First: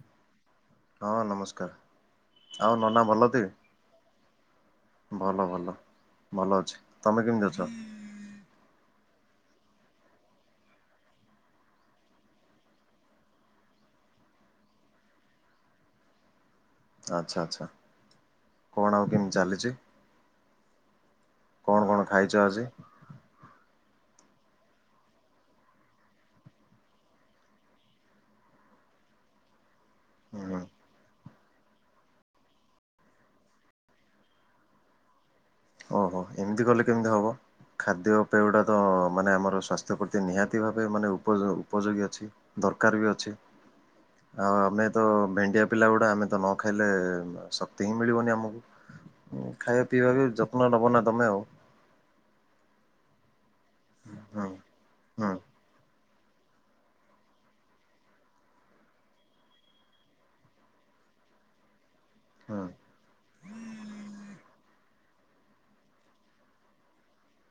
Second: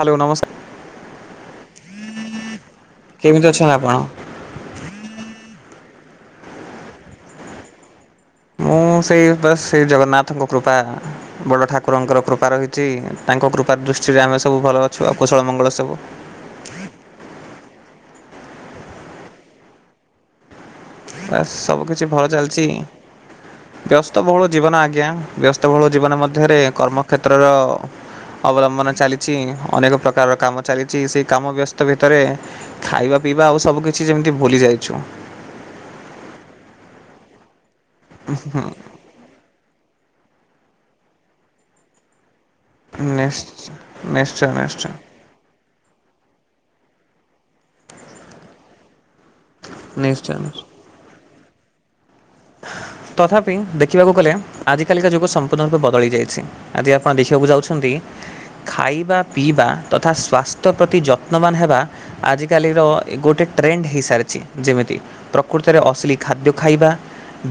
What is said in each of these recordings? Hello ନମସ୍କାର ହଁ ନମସ୍କାର ଆଉ ନନା ଭଲ ତି କେମିତି ଅଛନ୍ତି ଆପଣ? ଭଲ ଭଲ ଭଲ ଅଛି ତମେ କେମିତି ଅଛ? ମୁଁ ସେଇ ବାସ୍ ଜଗନ୍ନାଥଙ୍କ କୃପା ବଡ଼ ଠାକୁରଙ୍କର କୃପା ରହିଛି ତାଙ୍କ କୃପା ଦୃଷ୍ଟିରେ ଆମେ ସବୁ ଭଲ ଅଛୁ ଆଉ କୁଶଳ ମଙ୍ଗଳ ସବୁ ଆଚ୍ଛା ଆଚ୍ଛା କଣ ଆଉ କେମିତି ଚାଲିଛି? ବାସ୍ କଣ ସବୁ କଣ କିଛି ଖାଇଛ ଭଲ ଚାଲିଛି। [inaudible] ବ୍ୟସ୍ତବହୁଳ ଜୀବନ ଆଜ୍ଞା ବ୍ୟସ୍ତ ବହୁଳ ଜୀବନ ମଧ୍ୟରେ କର୍ମ କ୍ଷେତ୍ରର ଅବଲମ୍ବନ ଚାଲିଛି ଅନେକ ପ୍ରକାରର ହୁଁ କାମ ଚାଲିଛି ସେ କାମ ବ୍ୟସ୍ତ ଭିତରେ ଖାଇବା ପିଇବା ଆଉ ସବୁ କିଛି ଯେମିତି ଭୁଲି ଯାଇଛୁ। ଓହୋ ଏମିତି କଲେ କେମିତି ହବ ଖାଦ୍ୟ ପେଅଟା ତ ମାନେ ଆମର ସ୍୍ୱାସ୍ଥ୍ୟ ପ୍ରତି ନିହାତି ଭାବେ ମାନେ ଉପ ଉପଯୋଗୀ ଅଛି। ଦରକାର ବି ଅଛି ନିଶ୍ଚୟ ନିଶ୍ଚୟ ଆଉ ଆମେ ନିଶ୍ଚୟ ତ ଭେଣ୍ଡିଆ ପିଲା ଗୁଡ଼ା ଆମେ ତ ନ ଖାଇଲେ ଶକ୍ତି ହିଁ ମିଳିବନି ଆମକୁ ଖାଇବା ପିଇବା ବି ଯ ନିଶ୍ଚୟ। ଦବ ନା ତମେ ଆଉ। ତଥାପି ଦେଖିବାକୁ ଗଲେ ହୁଁ ଆଜିକାଲି କା ଯୁଗ ହୁଁ ସମ୍ପୂର୍ଣ୍ଣ ରୂପେ ବଦଳି ଯାଇଛି। ଆଜିି ଆପଣ ଦେଖିବାକୁ ଯାଉଛନ୍ତି କି? ଖାଇବା ପିଇବା ତଥା ସ୍ୱାସ୍ଥ୍ୟ ପ୍ରତି ଯତ୍ନବାନ ହେବା ହୁଁ ଆଜିକାଲିର ଗୋଟେ ଟ୍ରେଣ୍ଡ ହୋଇସାରିଛି ଯେମିତି ପ୍ରକୃତରେ ଅସଲି ଖାଦ୍ୟ ଖାଇବା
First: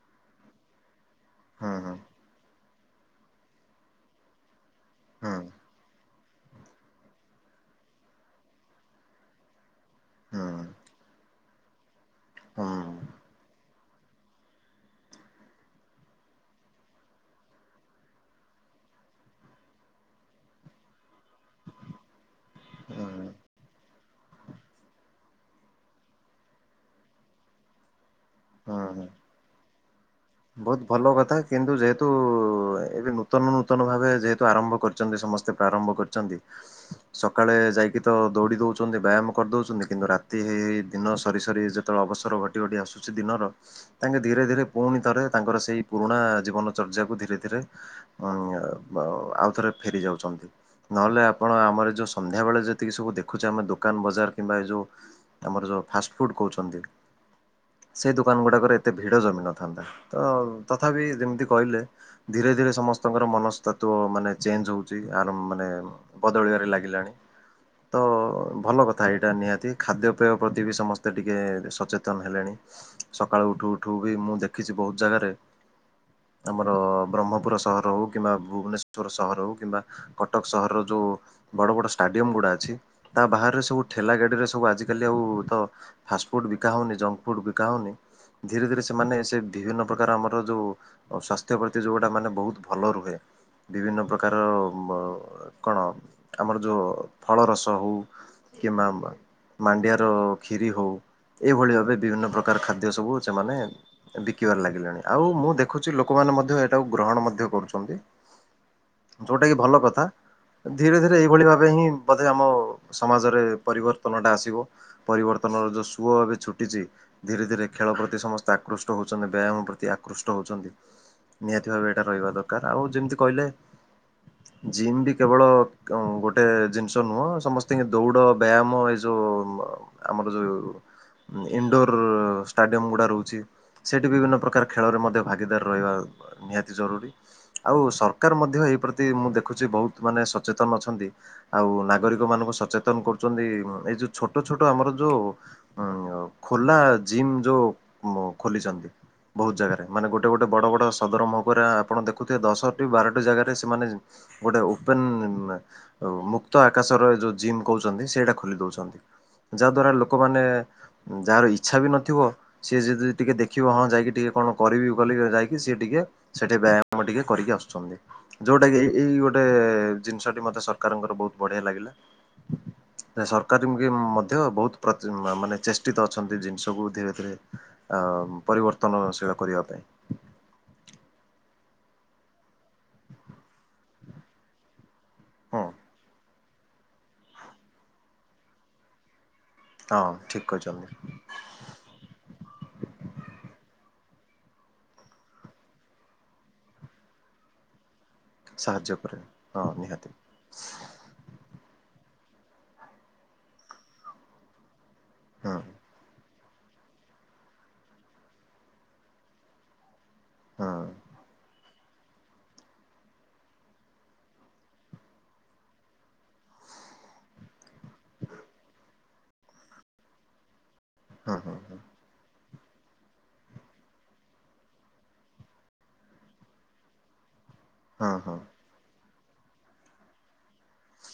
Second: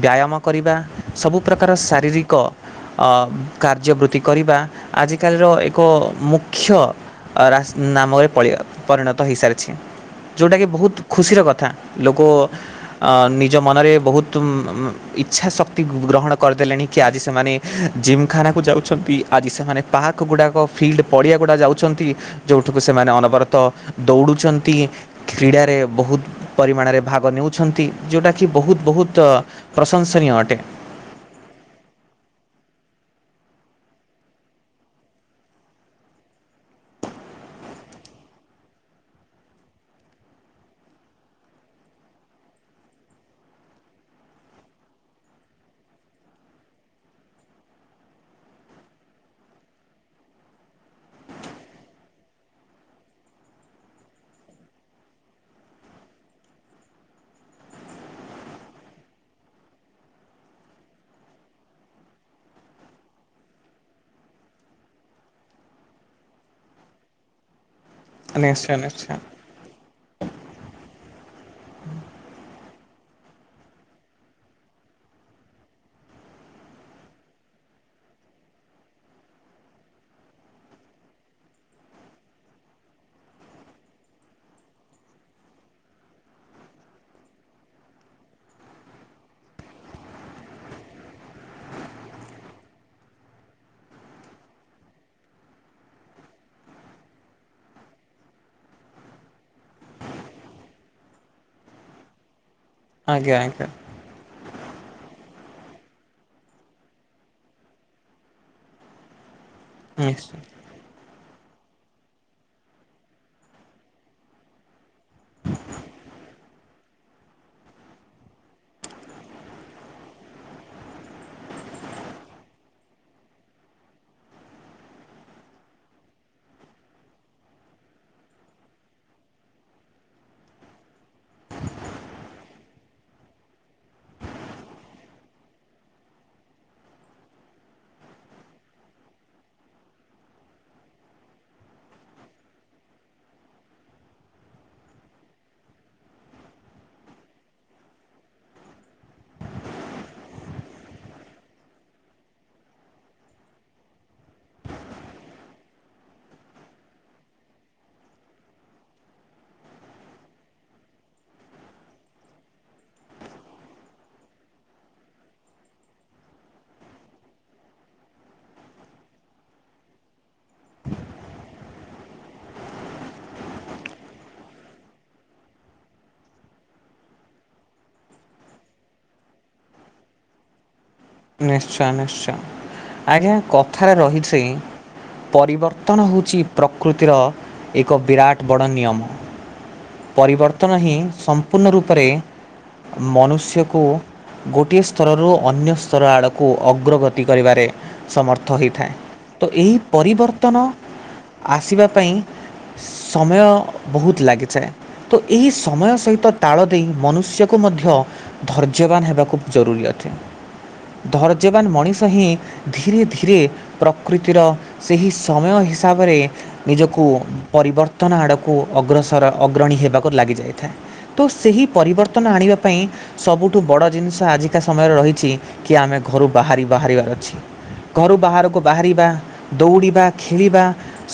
ବ୍ୟାୟାମ କରିବା ସବୁ ପ୍ରକାର ହୁଁ ହୁଁ। ଶାରୀରିକ କାର୍ଯ୍ୟ ବୃତ୍ତି କରିବା ହୁଁ ଆଜିକାଲିର ଏକ ମୁଖ୍ୟ [unintelligible] ନାମରେ ରେ ପରିଣତ ହୋଇସାରିଛି ହୁଁ ଯେଉଁଟାକି ବହୁତ ଖୁସିର କଥା ଲୋକ ନିଜ ମନରେ ବହୁତ ଇଚ୍ଛା ଶକ୍ତି ଗ୍ରହଣ କରିଦେଲେଣି କି ଆଜି ସେମାନେ ଜିମ୍ ଖାନାକୁ ଯାଉଛନ୍ତି। ଆଜି ସେମାନେ ପାକର କୁକୁଡାକ ଫିଲ୍ଡ ପଡ଼ିଆ ଗୁଡ଼ାକ ଯାଉଛନ୍ତି ଯେଉଁଠୁ କୁ ହୁଁ ସେମାନେ ହୁଁ। ଅନବରତ ଦୌଡ଼ୁଛନ୍ତି। କ୍ରୀଡ଼ାରେ ବହୁତ ପରିମାଣରେ ଭାଗ ନେଉଛନ୍ତି ଯେଉଁଟାକି ବହୁତ ହୁଁ ବହୁତ ତ ପ୍ରଶଂସନୀୟଟ ବହୁତ ଭଲ କଥା କିନ୍ତୁ ଯେହେତୁ ଏବେ ନୂତନ ନୂତନ ଭାବେ ଯେହେତୁ ଆରମ୍ଭ କରିଛନ୍ତି ସମସ୍ତେ ପ୍ରାରମ୍ଭ କରି ଛନ୍ତି। ସକାଳେ ଯାଇକି ତ ଦୌଡ଼ି ଦେଉଛନ୍ତି ବ୍ୟାୟାମ କରିଦଉଛନ୍ତି କିନ୍ତୁ ରାତି ହେଇ ଦିନ ସରିସରି ନୂଆ ଅବସର ଘଟି ଘଟି ଆସୁଛି ଦିନର ତାଙ୍କେ ଧୀରେ ଧୀରେ ପୁଣି ରେ ତାଙ୍କର ସେଇ ପୁରୁଣା ଜୀବନଚର୍ଯ୍ୟାକୁ ଧୀରେ ଧୀରେ ଉ ଆଉଥରେ ଫେରି ଯାଉଛନ୍ତି। ନହେଲେ ଆପଣ ଆମର ଯେଉଁ ସନ୍ଧ୍ୟାବେଳେ ଯେତିକି ସବୁ ଦେଖୁଛେ ଆମେ ଦୋକାନ ବଜାର କିମ୍ବା ଏ ଯେଉଁ ଆମର ଯୋଉ ଫାଷ୍ଟଫୁଡ କହୁଛନ୍ତି ସେଇ ଦୋକାନ ଗୁଡାକରେ ଏତେ ଭିଡ ଜମି ନଥାନ୍ତା। ତ ତଥାପି ଯେମିତି କହିଲେ। ଧୀରେ ଧୀରେ ସମସ୍ତଙ୍କର ମନସ୍ତ୍ଵ ମାନେ ଚେଞ୍ଜ ହଉଛି ଆର ମାନେ ବଦଳିବାରେ ଲାଗିଲାଣି ତ ନିଶ୍ଚୟ ଭଲ କଥା ନିଶ୍ଚୟ ଏଇଟା ନିହାତି। ଖାଦ୍ୟପେୟ ପ୍ରତି ବି ସମସ୍ତେ ଟିକେ ସଚେତନ ହେଲେଣି। ସକାଳୁ ଉଠୁ ଉଠୁ ବି ମୁଁ ଦେଖିଛି ବହୁତ ଜାଗାରେ ଆମର ବ୍ରହ୍ମପୁର ସହର ହେଉ କିମ୍ବା ଭୁବନେଶ୍ୱଵର ସହର ହେଉ କିମ୍ବା କଟକ ସହରର ଯୋଉ ବଡ଼ ବଡ଼ ଷ୍ଟାଡିୟମ ଗୁଡା ଅଛି ତା ବାହାରରେ ସବୁ ଠେଲା ଗାଡିରେ ସବୁ ଆଜିିକାଲି ଆଉ ତ ଫାଷ୍ଟ୍ ଫୁଡି ବିକା ହୋଉନି ଜଙ୍କ୍ ଫୁଡ୍ ବିକା ହୋଉନି ଧୀରେ ଧୀରେ ସେମାନେ ସେ ବିଭିନ୍ନ ପ୍ରକାର ଆମର ଯୋଉ ସ୍ୱାସ୍ଥ୍ୟ ପ୍ରତି ଯୋଉଟା ମାନେ ବୋହୁତ ଭଲ ରୁହେ। ବିଭିନ୍ନ ପ୍ରକାର ମ କଣ ଆମର ଯୋଉ ଫଳ ରସ ହୋଉ କିମ୍ବା ମାଣ୍ଡିଆର ଖିରି ହୋଉ ଏଇଭଳି ଭାବେ ବିଭିନ୍ନ ପ୍ରକାର ଖା ଦ୍ୟ ସବୁ ଆଜ୍ଞା ସେମାନେ ଆଜ୍ଞା ବିକିବାର ଲାଗି ହେଲାଣି ଆଉ ମୁଁ ଦେଖୁଚି ଲୋକମାନେ ମଧ୍ୟ ଏଇଟାକୁ ଗ୍ରହଣ ମଧ୍ୟ କରୁଚନ୍ତି। ଯୋଉଟା କି ଭଲ କଥା। ନିଶ୍ଚୟ ଧୀରେ ଧୀରେ ଏଇଭଳି ଭାବେ ହିଁ ବୋଧେ ଆମ ସମାଜରେ ପରିବର୍ତ୍ତନଟା ଆସିବ। ପରିବର୍ତ୍ତନର ଯୋଉ ସୁଅ ଏବେ ଛୁଟିଚି ଧୀରେ ଧୀରେ ଖେଳ ପ୍ରତି ସମସ୍ତେ ଆକୃଷ୍ଟ ହୋଉଚନ୍ତି ବ୍ୟାୟାମ। ପ୍ରତି ଆକୃଷ୍ଟ ହୋଉଛନ୍ତି ନିହାତି ଭାବେ ଏଇଟା ରହିବା ଦରକାର ଆଉ ଯେମିତି କହିଲେ। ଜିମ୍ ବି କେବଳ ଗୋଟେ ଜିନିଷ ନୁହଁ ସମସ୍ତିଙ୍କି ଦୌଡ଼ ବ୍ୟାୟାମ୍ ଏ ଯୋଉ ଆମର ଯୋଉ ଇଣ୍ଡୋର ଷ୍ଟାଡିୟମଗୁଡା ରହୁଚି ସେଠି ବିଭିନ୍ନ ପ୍ର ପ୍ରକାର ଖେଳରେ ମଧ୍ୟ ଭାଗିଦାର ରହିବା ନିହାତି ଜରୁରୀ। ଆଉ ସରକାର ମଧ୍ୟ ଏଇ ପ୍ରତି ମୁଁ ଦେଖୁଚି ବୋହୁତ ମାନେ ସଚେତନ ଅଛନ୍ତି। ଆଉ ନାଗରିକ ମାନଙ୍କୁ ସଚେତନ କରୁଚନ୍ତି ଏଇ ଯୋଉ ଛୋଟ ଛୋଟ ଆମର ଯୋଉ ହୁଁ ଆଉ ଖୋଲା ଜିମ୍ ଯୋଉ ମ ଖୋଲିଚନ୍ତି। ବୋହୁତ ଜାଗାରେ ମାନେ ଗୋଟେ ଗୋଟେ ବଡ଼ ବଡ ସଦର ମହକରା ଆପଣ ଦେଖୁଥିବେ ଦଶଟି ବାରଟି ଜାଗାରେ ସେମାନେ ଗୋଟେ ଓପେନ ମୁକ୍ତ ଆକାଶର ଏଇ ଯୋଉ ଜିମ୍ କୋହୁଚନ୍ତି ସେଇଟା ଖୋଲି ଦୋଉଚନ୍ତି। ଯାହା ଦ୍ୱାରା ଲୋକମାନେ ଯାହାର ଇଚ୍ଛା ବି ନଥିବ ସିଏ ଯଦି ଟିକେ ଦେଖିବ ହଁ ଯାଇକି ଟିକେ କଣ କରିବି ବୋଲି ଯାଇକି ସିଏ ଟିକେ ସେଠି ବ୍ୟାମ ଟିକେ କରିକି ଆସୁଚନ୍ତି। ଯୋଉଟା କି ଏଇ ଗୋଟେ ଜିନିଷଟି ମତେ ସରକାରଙ୍କର ବୋହୁତ ବଢିଆ ଲାଗିଲା। ନାଇଁ ସରକାର ବି ମଧ୍ୟ ବୋହୁତ ପ୍ରତି ମାନେ ଚେଷ୍ଟିତ ଅଛନ୍ତି ଜିନିଷକୁ ଧୀରେ ଧୀରେ ଆଉ ପରିବର୍ତ୍ତନଶୀଳ କରିବା ପାଇଁ। ନିଶ୍ଚୟ ନିଶ୍ଚୟ। ଆଜ୍ଞା କଥାରେ ରହିଛି ହଁ ପରିବର୍ତ୍ତନ ହୋଉଚି ପ୍ରକୃତିର ଏକ ବିରାଟ ବଡ଼ ନିୟମ ହଁ ଠିକ ପରିବର୍ତ୍ତନ କହିଛନ୍ତି ହିଁ ସମ୍ ମ୍ପୂର୍ଣ୍ଣ ରୂପରେ ମନୁଷ୍ୟକୁ ଗୋଟିଏ ସ୍ତରରୁ ଅନ୍ୟ ସ ସ୍ତର ଆଡ଼କୁ ଅଗ୍ରଗତି କରିବାରେ ସମର୍ଥ ହେଇଥାଏ ସାହାଯ୍ୟ କରେ। ତ ହଁ ଏହି ନିହାତି ପରିବର୍ତ୍ତନ ଆସିବା ପାଇଁ ସମୟ ବୋହୁତ ଲାଗିଯାଏ। ତ ଏହି ହୁଁ ସମୟ ସହିତ ତାଳ ଦେଇ ମନୁଷ୍ୟକୁ ମଧ୍ୟ ଧୈର୍ଯ୍ୟବାନ ହେବାକୁ ଜରୁରୀ ଅଟେ। ହଁ। ଧୈର୍ଯ୍ୟବାନ ମଣିଷ ହିଁ ଧୀରେ ଧୀରେ ପ୍ରକୃତିର ସେହି ସମୟ ହିସାବରେ ନିଜକୁ ପରିବର୍ତ୍ତନ ଆଡକୁ ଅଗ୍ରସର ଅଗ୍ରଣୀ ହେବାକୁ ଲାଗି ଯାଇଥାଏ। ତ ହୁଁ ହୁଁ ସେହି ହୁଁ। ପରିବର୍ତ୍ତନ ଆଣିବା ପାଇଁ ସବୁଠୁ ବଡ଼ ଜିନିଷ ଆଜିକା ସମୟରେ ରହିଛି କି ଆମେ ଘରୁ ବାହାରି ବାହାରିବାର ଅଛି ହଁ ଘରୁ ହଁ ବାହାରକୁ ବାହାରିବା ଦୌଡ଼ିବା ଖେଳିବା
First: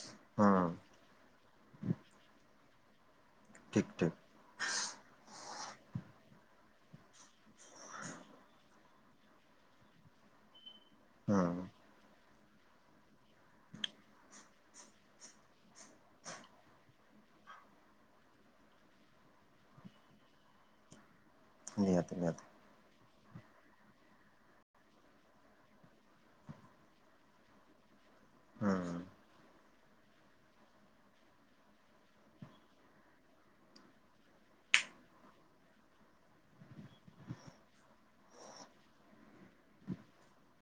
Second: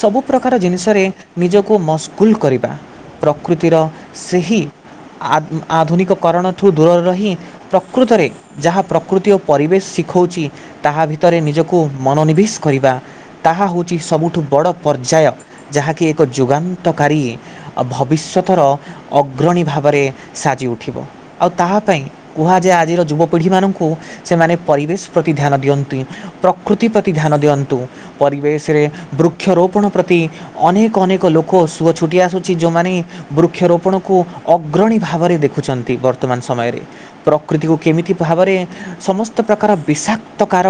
ସବୁ ପ୍ରକାର ହଁ ଜିନିଷରେ ନିଜକୁ ମସଗୁଲ୍ କରିବା ପ୍ରକୃତିର ଠିକ୍ ଠିକ୍ ସେହି ଆ ଆଧୁନିକ କରଣଠୁ ଦୂରରେ ରହି ପ୍ରକୃତରେ ଯାହା ପ୍ରକୃତି ଓ ପରିବେଶ ଶିଖୋଉଛି ତାହା ଭିତରେ ହଁ ନିଜ କୁ ମନୋନିବେଶ କରିବା ତାହା ହୋଉଚି ସବୁଠୁ ବଡ଼ ପର୍ଯ୍ୟାୟ। ଯାହାକି ଏକ ଯୋଗାନ୍। ଗତକାରୀ ଭବିଷ୍ୟତର ଅଗ୍ରଣୀ ଭାବରେ ସାଜି ଉଠିବ। ଆଉ ତାହା ପାଇଁ ନିହାତି ନିହାତି କୁହାଯାଏ ଆଜିର ଯୁବପିଢ଼ିମାନଙ୍କୁ କୁ ସେମାନେ ପରିବେଶ ପ୍ରତି ଧ୍ୟାନ ଦିଅନ୍ତି ପ୍ରକୃତି ପ୍ରତି ଧ୍ୟାନ ଦିଅନ୍ତୁ। ହଁ ପରିବେଶରେ ବୃକ୍ଷରୋପଣ ପ୍ରତି ଅନେକ ଅନେକ ଲୋକ ସୁଅ ଛୁଟି ଆସୁଛି ଯୋଉମାନେ ବୃକ୍ଷରୋପଣକୁ ଅଗ୍ରଣୀ ଭାବରେ ଦେଖୁଚନ୍ତି ବ ବର୍ତ୍ତମାନ ସମୟରେ ପ୍ରକୃତିକୁ କେମିତି ଭାବରେ ସମସ୍ତ ପ୍ରକାର ବିଷାକ୍ତକାର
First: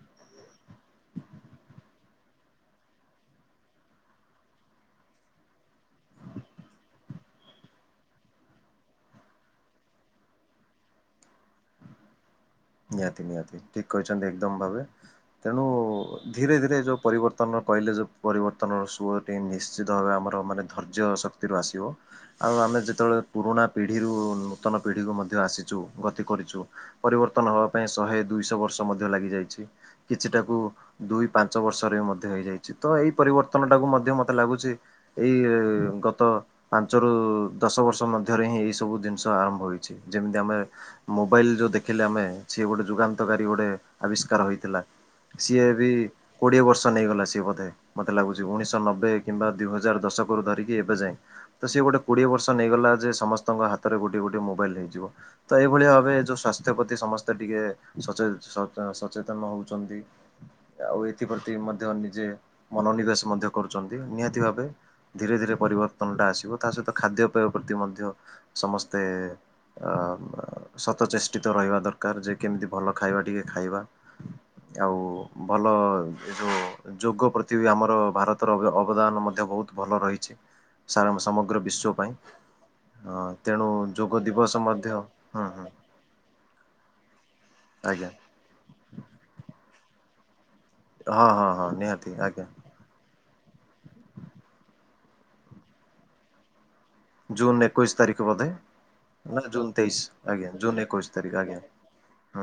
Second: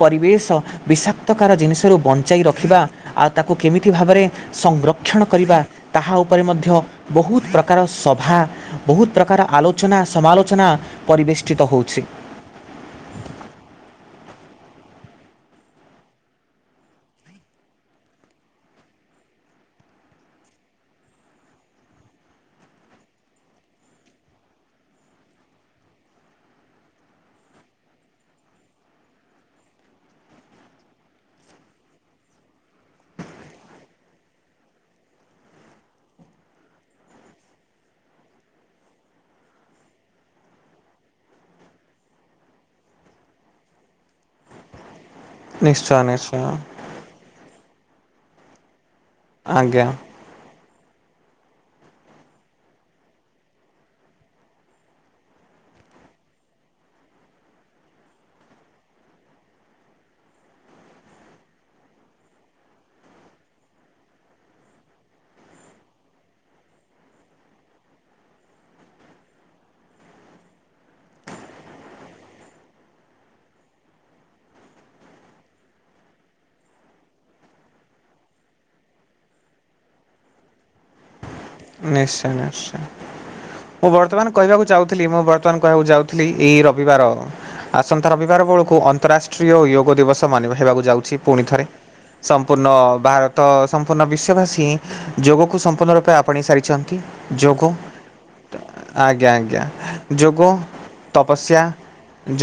ପରିବେଶ ବିଷାକ୍ତକାର ଜିନିଷରୁ ବଞ୍ଚାଇ ରଖିବା ଆଉ ତାକୁ କେମିତି ଭାବରେ ସଂଗ୍ର କ୍ଷଣ କରିବା ତାହା ଉପରେ ମଧ୍ୟ ବହୁତ ପ୍ରକାର ସଭା ବହୁତ ପ୍ରକାର ଆଲୋଚନା ସମାଲୋଚନା ପରିବେଷ୍ଟିତ ହଉଛି। ନିହାତି ନିହାତି ଠିକ୍ କହିଛନ୍ତି ଏକଦମ୍ ଭାବେ। ତେଣୁ ଧୀରେ ଧୀରେ ଯେଉଁ ପରିବର୍ତ୍ତନର କହିଲେ ଯେଉଁ ପରିବର୍ତ୍ତନର ସୁର ତିନ୍ ନିଶ୍ଚିତ ଭାବେ ଆମର ମାନେ ଧୈର୍ଯ୍ୟ ଶକ୍ତିରୁ ଆସିବ। ଆଉ ଆମେ ଯେତେବେଳେ ପୁରୁଣା ପିଢ଼ିରୁ ନୂତନ ପିଢ଼ିକୁ ମଧ୍ୟ ଆସିଛୁ ଗତି କରିଚୁ। ପରିବର୍ତ୍ତନ ହବା ପାଇଁ ଶହେ ଦୁଇଶହ ବର୍ଷ ମଧ୍ୟ ଲାଗି ଯାଇଛି କିଛିଟାକୁ ଦୁଇ, ପାଞ୍ଚ ବର୍ଷରେ ବି ମଧ୍ୟ ହେଇଯାଇଛି ତ ଏଇ ପରିବର୍ତ୍ତନ ଟାକୁ ମଧ୍ୟ ମତେ ଲାଗୁଚି ଏଇ- ଗତ ପାଞ୍ଚରୁ ଦଶ ବର୍ଷ ମଧ୍ୟରେ ହିଁ ଏଇ ସବୁ ଜିନିଷ ଆରମ୍ଭ ହୋଇଛି ଯେମିତି ଆମେ ମୋବାଇଲ ଯୋଉ ଦେଖିଲେ ଆମେ ସିଏ ଗୋଟେ ଯୁଗାନ୍ତକାରୀ ଗୋଟେ ଆବିଷ୍କାର ହୋଇ ଥିଲା। ସିଏ ବି ନିଶ୍ଚୟ ନିଶ୍ଚୟ କୋଡିଏ ବର୍ଷ ତ ନେଇଗଲା ସିଏ ବୋଧେ ମତେ ଲାଗୁଛି ଉଣେଇଶହ ନବେ କିମ୍ବା ଦୁଇ ଆଜ୍ଞା ହଜାର ଦଶକ ରୁ ଧରିକି ଏବେ ଯାଏଁ। ତ ସିଏ ଗୋଟେ କୋଡିଏ ବର୍ଷ ନେଇଗଲା ଯେ ସମସ୍ତଙ୍କ ହାତରେ ଗୋଟେ ଗୋଟେ ମୋବାଇଲ ହେଇଯିବ। ତ ଏଇଭଳିଆ ଭାବେ ଯୋଉ ସ୍ୱାସ୍ଥ୍ୟ ପ୍ରତି ସମ ମତେ ଟିକେ ସଚ ସଚେତନ ହଉଚନ୍ତି। ଆଉ ଏଥିପ୍ରତି ମଧ୍ୟ ନିଜେ ମନୋନିବେଶ ମଧ୍ୟ କରୁଛନ୍ତି ନିହାତି ଭାବେ। ଧୀରେ ଧୀରେ ପରିବର୍ତ୍ତନଟା ଆସିବ ତା ସହିତ ଖାଦ୍ୟପେୟ ପ୍ରତି ମଧ୍ୟ ସମସ୍ତେ ଅଁ ହ ସତ ଚେଷ୍ଟିତ ରହିବା ଦରକାର ଯେ କେମିତି ଭଲ ଖାଇବା ଟିକେ ଖାଇବା। ଆଉ ଭଲ ଏ ଯେଉଁ ଯୋଗ ପ୍ରତି ବି ଆମର ଭାରତର ଅବଦାନ ମଧ୍ୟ ବହୁତ ଭଲ ରହିଛି। ସାରା ସମଗ୍ର ବିଶ୍ୱ ପାଇଁ। ନିଶ୍ଚୟ ନିଶ୍ଚୟ। ହଁ ତେଣୁ ମୁଁ ଯୋଗ ଦିବସ ମଧ୍ୟ ହଁ ହଁ କିଲ୍ଲି ଏଇ ରବିବାର ଆସନ୍ତା ରବିବାର ବଳକୁ ଅନ୍ତରାଷ୍ଟ୍ରୀୟ ଯୋଗ ଦିବସ ମାନିବା ହେବାକୁ ଯାଉଛି ହଁ ପୁଣି ହଁ ଥରେ ହଁ ନିହାତି ଆଜ୍ଞା ସମ୍ପୂର୍ଣ୍ଣ ଭା ତ ସମ୍ପୂର୍ଣ୍ଣ ବିଶ୍ୱବାସୀ ଯୋଗକୁ ସମ୍ପୂର୍ଣ୍ଣ ରୂପେ ଆପଣେଇ ସାରିଛନ୍ତି। ଜୁନ୍ ଯୋଗ ଏକୋଇଶ ତାରିଖ ବୋଧେ ଆଜ୍ଞା ନା ଆଜ୍ଞା ଜୁନ୍ ତେଇଶ ଯୋଗ ଆଜ୍ଞା ଜୁନ୍ ଏକୋଇଶ ତାରିଖ ଆଜ୍ଞା ତପସ୍ୟା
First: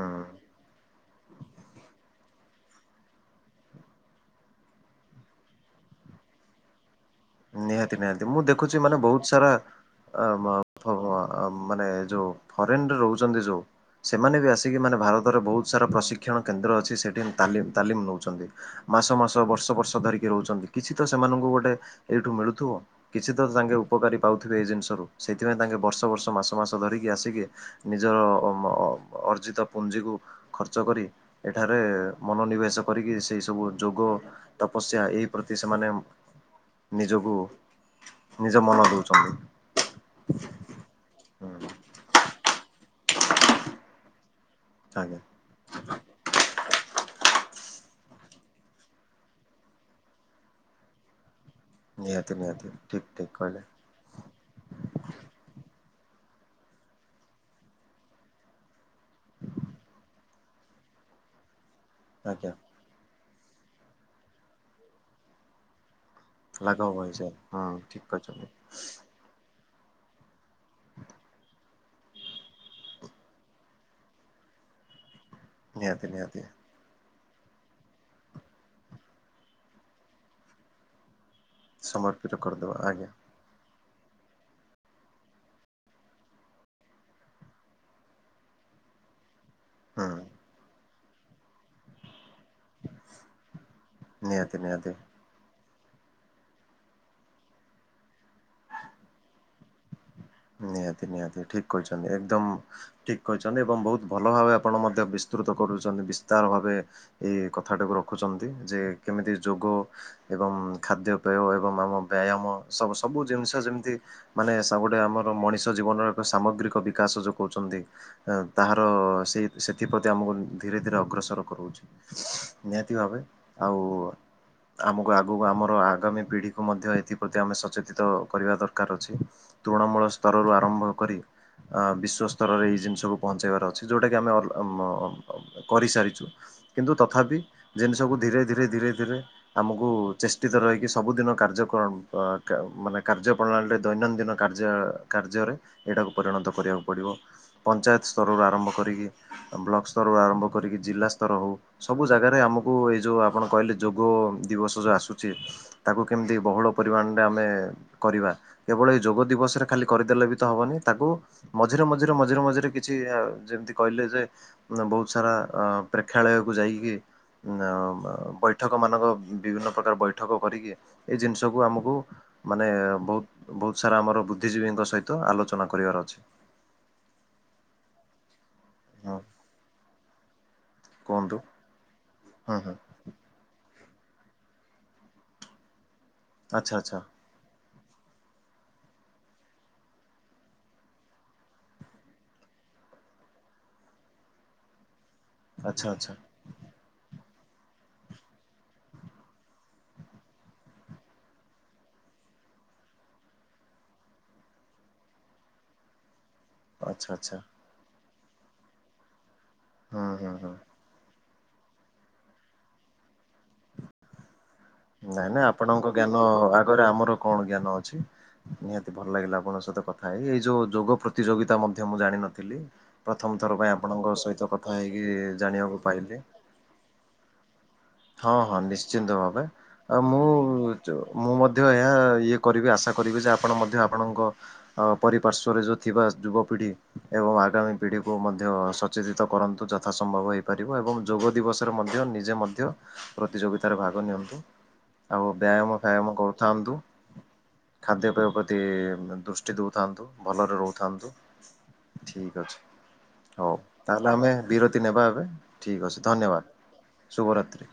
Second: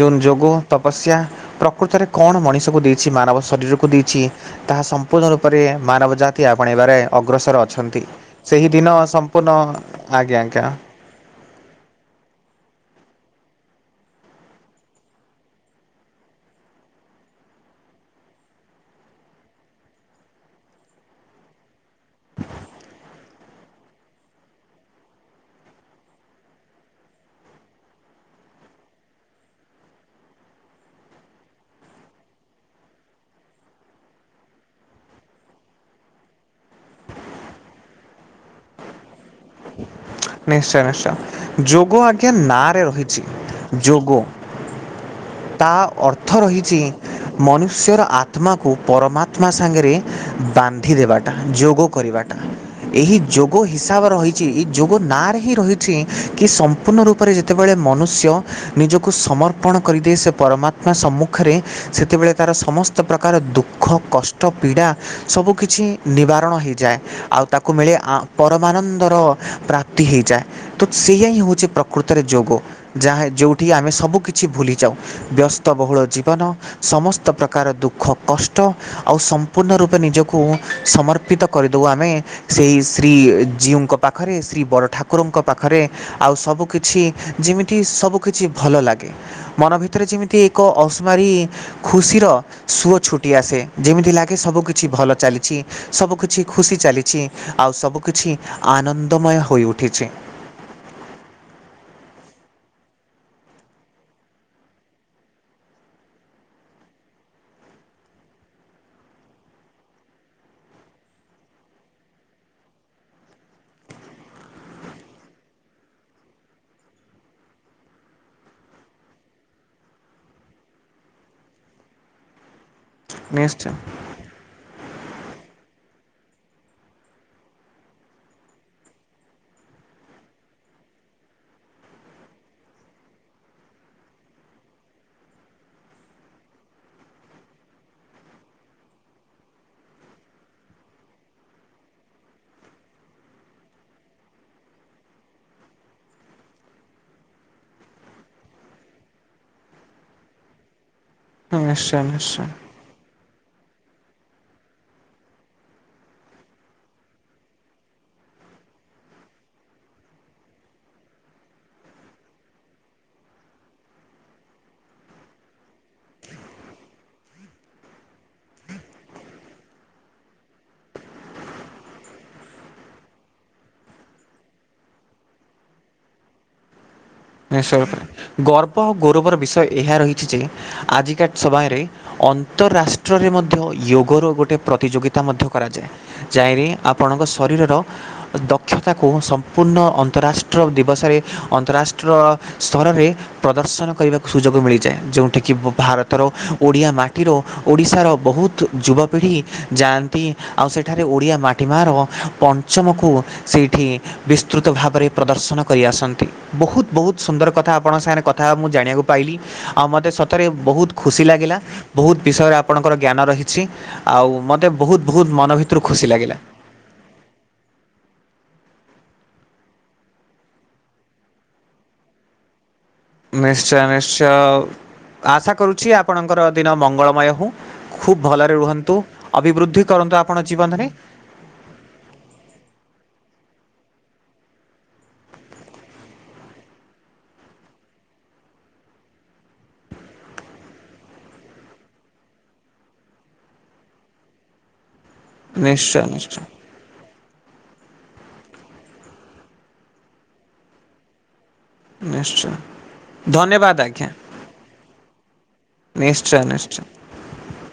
ଜୋନ ଯୋଗ ତପସ୍ୟା ପ୍ରକୃତରେ କଣ ମଣିଷକୁ ଦେଇଛି ମାନବ ଶରୀରକୁ ଦେଇଚି। ତାହା ସମ୍ପୂର୍ଣ୍ଣ ରୂପରେ ମାନବ ଜାତି ଆପଣେଇବାରେ ଅଗ୍ରସର ଅଛନ୍ତି। ସେହି ଖୁଛି ଦିନ ମାନେ ବହୁତ ସାରା ସମ୍ପୂର୍ଣ୍ଣ ଆଜ୍ଞା ଆଁ-ବ୍ ଆଜ୍ଞା। ଓହୋ ଅଁ ମାନେ ଯେଉଁ ଫରେନ୍ରେ ରହୁଛନ୍ତି ଯୋଉଁ ସେମାନେ ବି ଆସିକି ମାନେ ଭାରତରେ ବହୁତ ସାରା ପ୍ରଶିକ୍ଷଣ କେନ୍ଦ୍ର ଅଛି ସେଠି ତାଲିମ୍ ତାଲିମ୍ ନଉଚନ୍ତି। ମାସ ମାସ ବର୍ଷ ବର୍ଷ ଧରିକି ରହୁଛନ୍ତି କିଛି ତ ସେମାନଙ୍କୁ ଗୋଟେ ଏଇଠୁ ମିଳୁଥିବ। କିଛି ତ ତାଙ୍କେ ଉପକାରୀ ପାଉଥିବେ ଏଇ ଜିନିଷରୁ ସେଥିପାଇଁ ତାଙ୍କେ ବର୍ଷ ବର୍ଷ ମାସ ମାସ ଧରିକି ଆସିକି ନିଜର ଅର୍ଜିତ ପୁଞ୍ଜିକୁ ଖର୍ଚ୍ଚ କରି। ଏଠାରେ ମନୋନିବେଶ କରିକି ସେଇ ସବୁ ଯୋଗ ତପସ୍ୟା ଏଇ ପ୍ରତି ସେମାନେ ନିଜକୁ ନିଜ ମନ ଦଉଛନ୍ତି। ନିଶ୍ଚୟ ନିଶ୍ଚୟ ହୁଁ ଯୋଗ ଆଜ୍ଞା ନାରେ ରହିଛି ଯୋଗ। ଆଜ୍ଞା। ତା ଅର୍ଥ ରହିଛି। ମନୁଷ୍ୟର ଆତ୍ମାକୁ ପରମାତ୍ମା ସାଙ୍ଗରେ ବାନ୍ଧି ଦେବାଟା ଯୋଗ ଯୋଗ ନିହାତି କରିବାଟା ନିହାତି ଠିକ୍ ଏହି ଠିକ୍ ଯୋଗ କହିଲେ ହିସା ରହିଛି ଏଇ ଯୋଗ ନାଁରେ ହିଁ ରହିଛି କି ସମ୍ପୂର୍ଣ୍ଣ ରୂପରେ ଯେତେବେଳେ ମନୁଷ୍ୟ ନିଜକୁ ସମର୍ପଣ କରିଦିଏ ସେ ପରମାତ୍ମା ସମ୍ମୁଖରେ ସେତେବେଳେ ତାର ଆଜ୍ଞା ସମ ସମସ୍ତ ପ୍ରକାର ଦୁଃଖ କଷ୍ଟ ପୀଡ଼ା ସବୁ କିଛି ନିବା ବାରଣ ଲାଘବ ହେଇଯାଏ ହୋଇଯାଏ ଆଉ ହୁଁ ତାକୁ ମିଳେ ଠିକ୍ ଆ କହିଛନ୍ତି ପରମାନମାନନ୍ଦର ପ୍ରାପ୍ତି ହେଇଯାଏ। ତ ସେଇୟା ହିଁ ହଉଛି ପ୍ରକୃତରେ ଯୋଗ। ଯାହା ଯୋଉଠି ଆମେ ସବୁ କିିଛି ଭୁଲିଯାଉ ବ୍ୟସ୍ତବହୁଳ ନିହାତି ଜୀବନ ନିହାତି ସମସ୍ତ ପ୍ରକାର ଦୁଃଖ କଷ୍ଟ ଆଉ ସମ୍ପୂର୍ଣ୍ଣ ରୂପେ ନିଜକୁ ସମର୍ପିତ କରିଦେଉ ଆମେ ସମର୍ପିତ କରିଦେବା ସେହି ଆଜ୍ଞା ଶ୍ରୀ ଜୀଉଙ୍କ ପାଖରେ ଶ୍ରୀ ବଡ଼ ଠାକୁରଙ୍କ ପାଖରେ। ଆଉ ସବୁ କିିଛି ଯେମିତି ସବୁ କିିଛି ଭଲ ଲାଗେ। ମନ ଭିତରେ ହୁଁ ଯେମିତି ଏକ ଅସୁମାରୀ ଖୁସିର ସୁଅ ଛୁଟି ଆସେ ଯେମିତି ଲାଗେ ସବୁ ନିହାତି କିଛି ନିହାତି ଭଲ ଚାଲିଛି। ସବୁ କିଛି ଖୁସି ଚାଲିଛି ଆଉ ସବୁ କିଛି ଆନନ୍ଦମୟ ହୋଇ ଉଠିଛି। ନିହାତି ନିହାତି ଠିକ୍ କହିଛନ୍ତି ଏକଦମ୍ ଠିକ କହିଛନ୍ତି ଏବଂ ବହୁତ ଭଲ ଭାବେ ଆପଣ ମଧ୍ୟ ବିସ୍ତୃତ କରୁଛନ୍ତି ବିସ୍ତାର ଭାବେ ଏଇ କଥା ଟାକୁ ରଖୁଛନ୍ତି ଯେ କେମିତି ଯୋଗ ଏବଂ ଖାଦ୍ୟପେୟ ଏବଂ ଆମ ବ୍ୟାୟାମ ସବୁ ସବୁ ଜିନିଷ ଯେମିତି ମାନେ ସବୁଠି ଆମର ମଣିଷ ଜୀବନର ଏକ ସାମଗ୍ରିକ ବିକାଶ ଯୋଉ କହୁଛନ୍ତି। ତାହାର ସେଇ ସେଥିପ୍ରତି ଆମକୁ ଧୀରେ ଧୀରେ ଅଗ୍ରସର କରଉଛି। ନିହାତି ଭାବେ ନିଶ୍ଚୟ ଆଉ ଆମକୁ ଆଗକୁ ଆମର ଆଗାମୀ ପିଢ଼ିକୁ ମଧ୍ୟ ଏଥିପ୍ରତି ଆମେ ସଚେତିତ କରିବା ଦରକାର ଅଛି। ତୃଣମୂଳ ସ୍ତରରୁ ଆରମ୍ଭ କରି। ଆଁ ବିଶ୍ୱସ୍ତରରେ ଏଇ ଜିନିଷକୁ ପହଞ୍ଚାଇବାର ଅଛି ଯୋଉଟାକି ଆମେ କରିସାରିଛୁ କିନ୍ତୁ ତଥାପି ଜିନିଷକୁ ଧୀରେ ଧୀରେ ଧୀରେ ଧୀରେ ଆମକୁ ଚେଷ୍ଟିତ ରହିକି ସବୁଦିନ କାର୍ଯ୍ୟ କଳ ମାନେ କାର୍ଯ୍ୟ ପ୍ରଣାଳୀରେ ଦୈନନ୍ଦିନ କାର୍ଯ୍ୟ କାର୍ଯ୍ୟରେ ଏଇଟାକୁ ପରିଣତ କରିବାକୁ ପଡ଼ିବ। ପଞ୍ଚାୟତ ସ୍ତରରୁ ଆରମ୍ଭ କରିକି ବ୍ଲକ ସ୍ତରରୁ ଆରମ୍ଭ କରିକି ଜିଲ୍ଲା ସ୍ତରର ହଉ ନିଶ୍ଚୟ ସବୁ ଜାଗାରେ ନିଶ୍ଚୟ ଆମକୁ ଏଇ ଯୋଉ ଆପଣ କହିଲେ ଯୋଗ ଦିବସ ଯୋଉ ଆସୁଛି ତାକୁ କେମିତି ବହୁଳ ପରିମାଣରେ ଆମେ କରିବା କେବଳ ଏଇ ଯୋଗ ଦିବସରେ ଖାଲି କରିଦେଲେ ବି ତ ହବନି ତାକୁ ମଝିରେ ମଝିରେ ମଝିରେ ମଝିରେ କିଛି ଯେମିତି କହିଲେ ଯେ ବହୁତ ସାରା ପ୍ରେକ୍ଷାଳୟକୁ ଯାଇକି ବୈଠକ ମାନଙ୍କ ବିଭିନ୍ନ ପ୍ରକାର ବୈଠକ କରିକି ଏଇ ଜିନିଷ କୁ ଆମକୁ ମାନେ ବହୁତ ବହୁତ ସାରା ଆମର ବୁଦ୍ଧିଜୀବୀଙ୍କ ସହିତ ଆଲୋଚନା କରିବାର ଅଛି। [inaudible] ଗର୍ବ ଆଉ ହଁ ଗୌରବର ବିଷୟ ଏହା ରହିଛି ଯେ ଆଜିକା କୁହନ୍ତୁ ସଭାୟରେ ହୁଁ ଅନ୍ତର ହୁଁ ରା କ୍ଷେତ୍ରରେ ମଧ୍ୟ ୟଗର ଗୋଟେ ପ୍ରତିଯୋଗିତା ମଧ୍ୟ କରାଯାଏ। ଯାଇରେ ଆଚ୍ଛା ଆଚ୍ଛା। ଆପଣଙ୍କ ଶରୀରର ଦକ୍ଷତାକୁ ସମ୍ପୂର୍ଣ୍ଣ ଅନ୍ତରାଷ୍ଟ୍ର ଦିବସରେ ଅନ୍ତରାଷ ରାଷ୍ଟ୍ର ସ୍ତରରେ ପ୍ରଦର୍ଶନ କରିବାକୁ ସୁଯୋଗ ମିଳିଯାଏ ଯୋଉଠି କି ଆଚ୍ଛା ଆଚ୍ଛା ଭାରତର ଓଡ଼ିଆ ମାଟି ମାଟିର ଓଡ଼ିଶାର ବହୁତ ଯୁବପିଢ଼ି ଯାଆନ୍ତି ଆଉ ସେଠାରେ ଓଡ଼ିଆ ମା ପ୍ରଟିମାର ପଞ୍ଚମକୁ ସେଇଠି ବିସ୍ତୃତ ଭାବରେ ପ୍ରଦର୍ଶନ କରି ଆସନ୍ତି! ବହୁତ୍ ଆଚ୍ଛା ବହୁତ୍ ଆଚ୍ଛା ସୁନ୍ଦର କଥା ଆପଣଙ୍କ ସାଙ୍ଗରେ କଥା ମୁଁ ଜାଣିବାକୁ ପାଇଲି ଆଉ ହୁଁ ମୋତେ ହୁଁ ସତରେ ହୁଁ ବହୁତ! ଖୁସି ଲାଗିଲା! ବହୁତ ବିଷୟରେ ଆପଣଙ୍କର ଜ୍ଞାନ ରହିଛି! ଆଉ ମୋତେ! ବହୁତ୍ ନାଇଁ ବହୁତ୍ ନାଇଁ ମନ ଭିତରୁ ଆପଣଙ୍କ ଖୁସି ଜ୍ଞାନ ଲାଗିଲା! ଆମର କଣ ଜ୍ଞାନ ଅଛି? ନିହାନ୍ତି ଭଲ ଲାଗିଲା ଆପଣଙ୍କ ସହିତ କଥା ହେଇକି! ଏଇ ଯୋଉ ଯୋଗ ପ୍ରତିଯୋଗିତା ମଧ୍ୟ ମୁଁ ଜାଣିନଥିଲି! ପ୍ରଥମ ଥର ପାଇଁ ନିଶ୍ଚୟ ଆପଣଙ୍କ ନିଶ୍ଚୟ ସହିତ କଥା ହେଇକି ଆଶା ଜାଣିବାକୁ କରୁଛି ପାଇଲି! ଆପଣଙ୍କର ଦିନ ମଙ୍ଗଳମୟ ହଉ ଖୁବ୍ ହଁ ଭଲରେ ହଁ ରୁହନ୍ତୁ! ନିଶ୍ଚିନ୍ତ ଭାବେ। ଅଭିବୃଦ୍ଧି ଆଉ କରନ୍ତୁ ମୁଁ ଆପଣ ଜୀବନରେ! ମୁଁ ମଧ୍ୟ ଏହା ଇଏ କରିବି ଆଶା କରିବି ଯେ ଆପଣ ମଧ୍ୟ ଆପଣଙ୍କ! ଆମ ପରିପାର୍ଶ୍ୱଵରେ ଯଉ ଥିବା ଯୁବପିଢ଼ି ଏବଂ ଆଗାମୀ ପିଢ଼ିକୁ ମଧ୍ୟ! ଚେତିତ କରନ୍ତୁ ଯଥା ସମ୍ଭବ ହୋଇଇପାରିବ ଏବଂ ଯୋଗ ଦିବସରେ ମଧ୍ୟ ନିଜେ ମଧ୍ୟ! ପ୍ରତିଯୋଗିତାରେ ଭାଗ ନିଅନ୍ତୁ ଆଉ ବ୍ୟାୟାମ ନିଶ୍ଚୟ ଫ୍ୟାୟାମ ନିଶ୍ଚୟ କରୁଥାନ୍ତୁ! ଖାଦ୍ୟପେୟ ପ୍ରତି ଦୃଷ୍ଟି ଦେଉଥାନ୍ତୁ! ଭଲରେ ରହୁଥାନ୍ତୁ! ଠିକ୍ ନିଶ୍ଚୟ! ଅଛି। ହଉ ଧନ୍ୟବାଦ ତାହେଲେ ଆଜ୍ଞା ଆମେ ବିରତି ନେବା ଏବେ! ଠିକ୍ ଅଛି ନିଶ୍ଚୟ ନିଶ୍ଚୟ। ଧନ୍ୟବାଦ ଶୁଭରାତ୍ରି!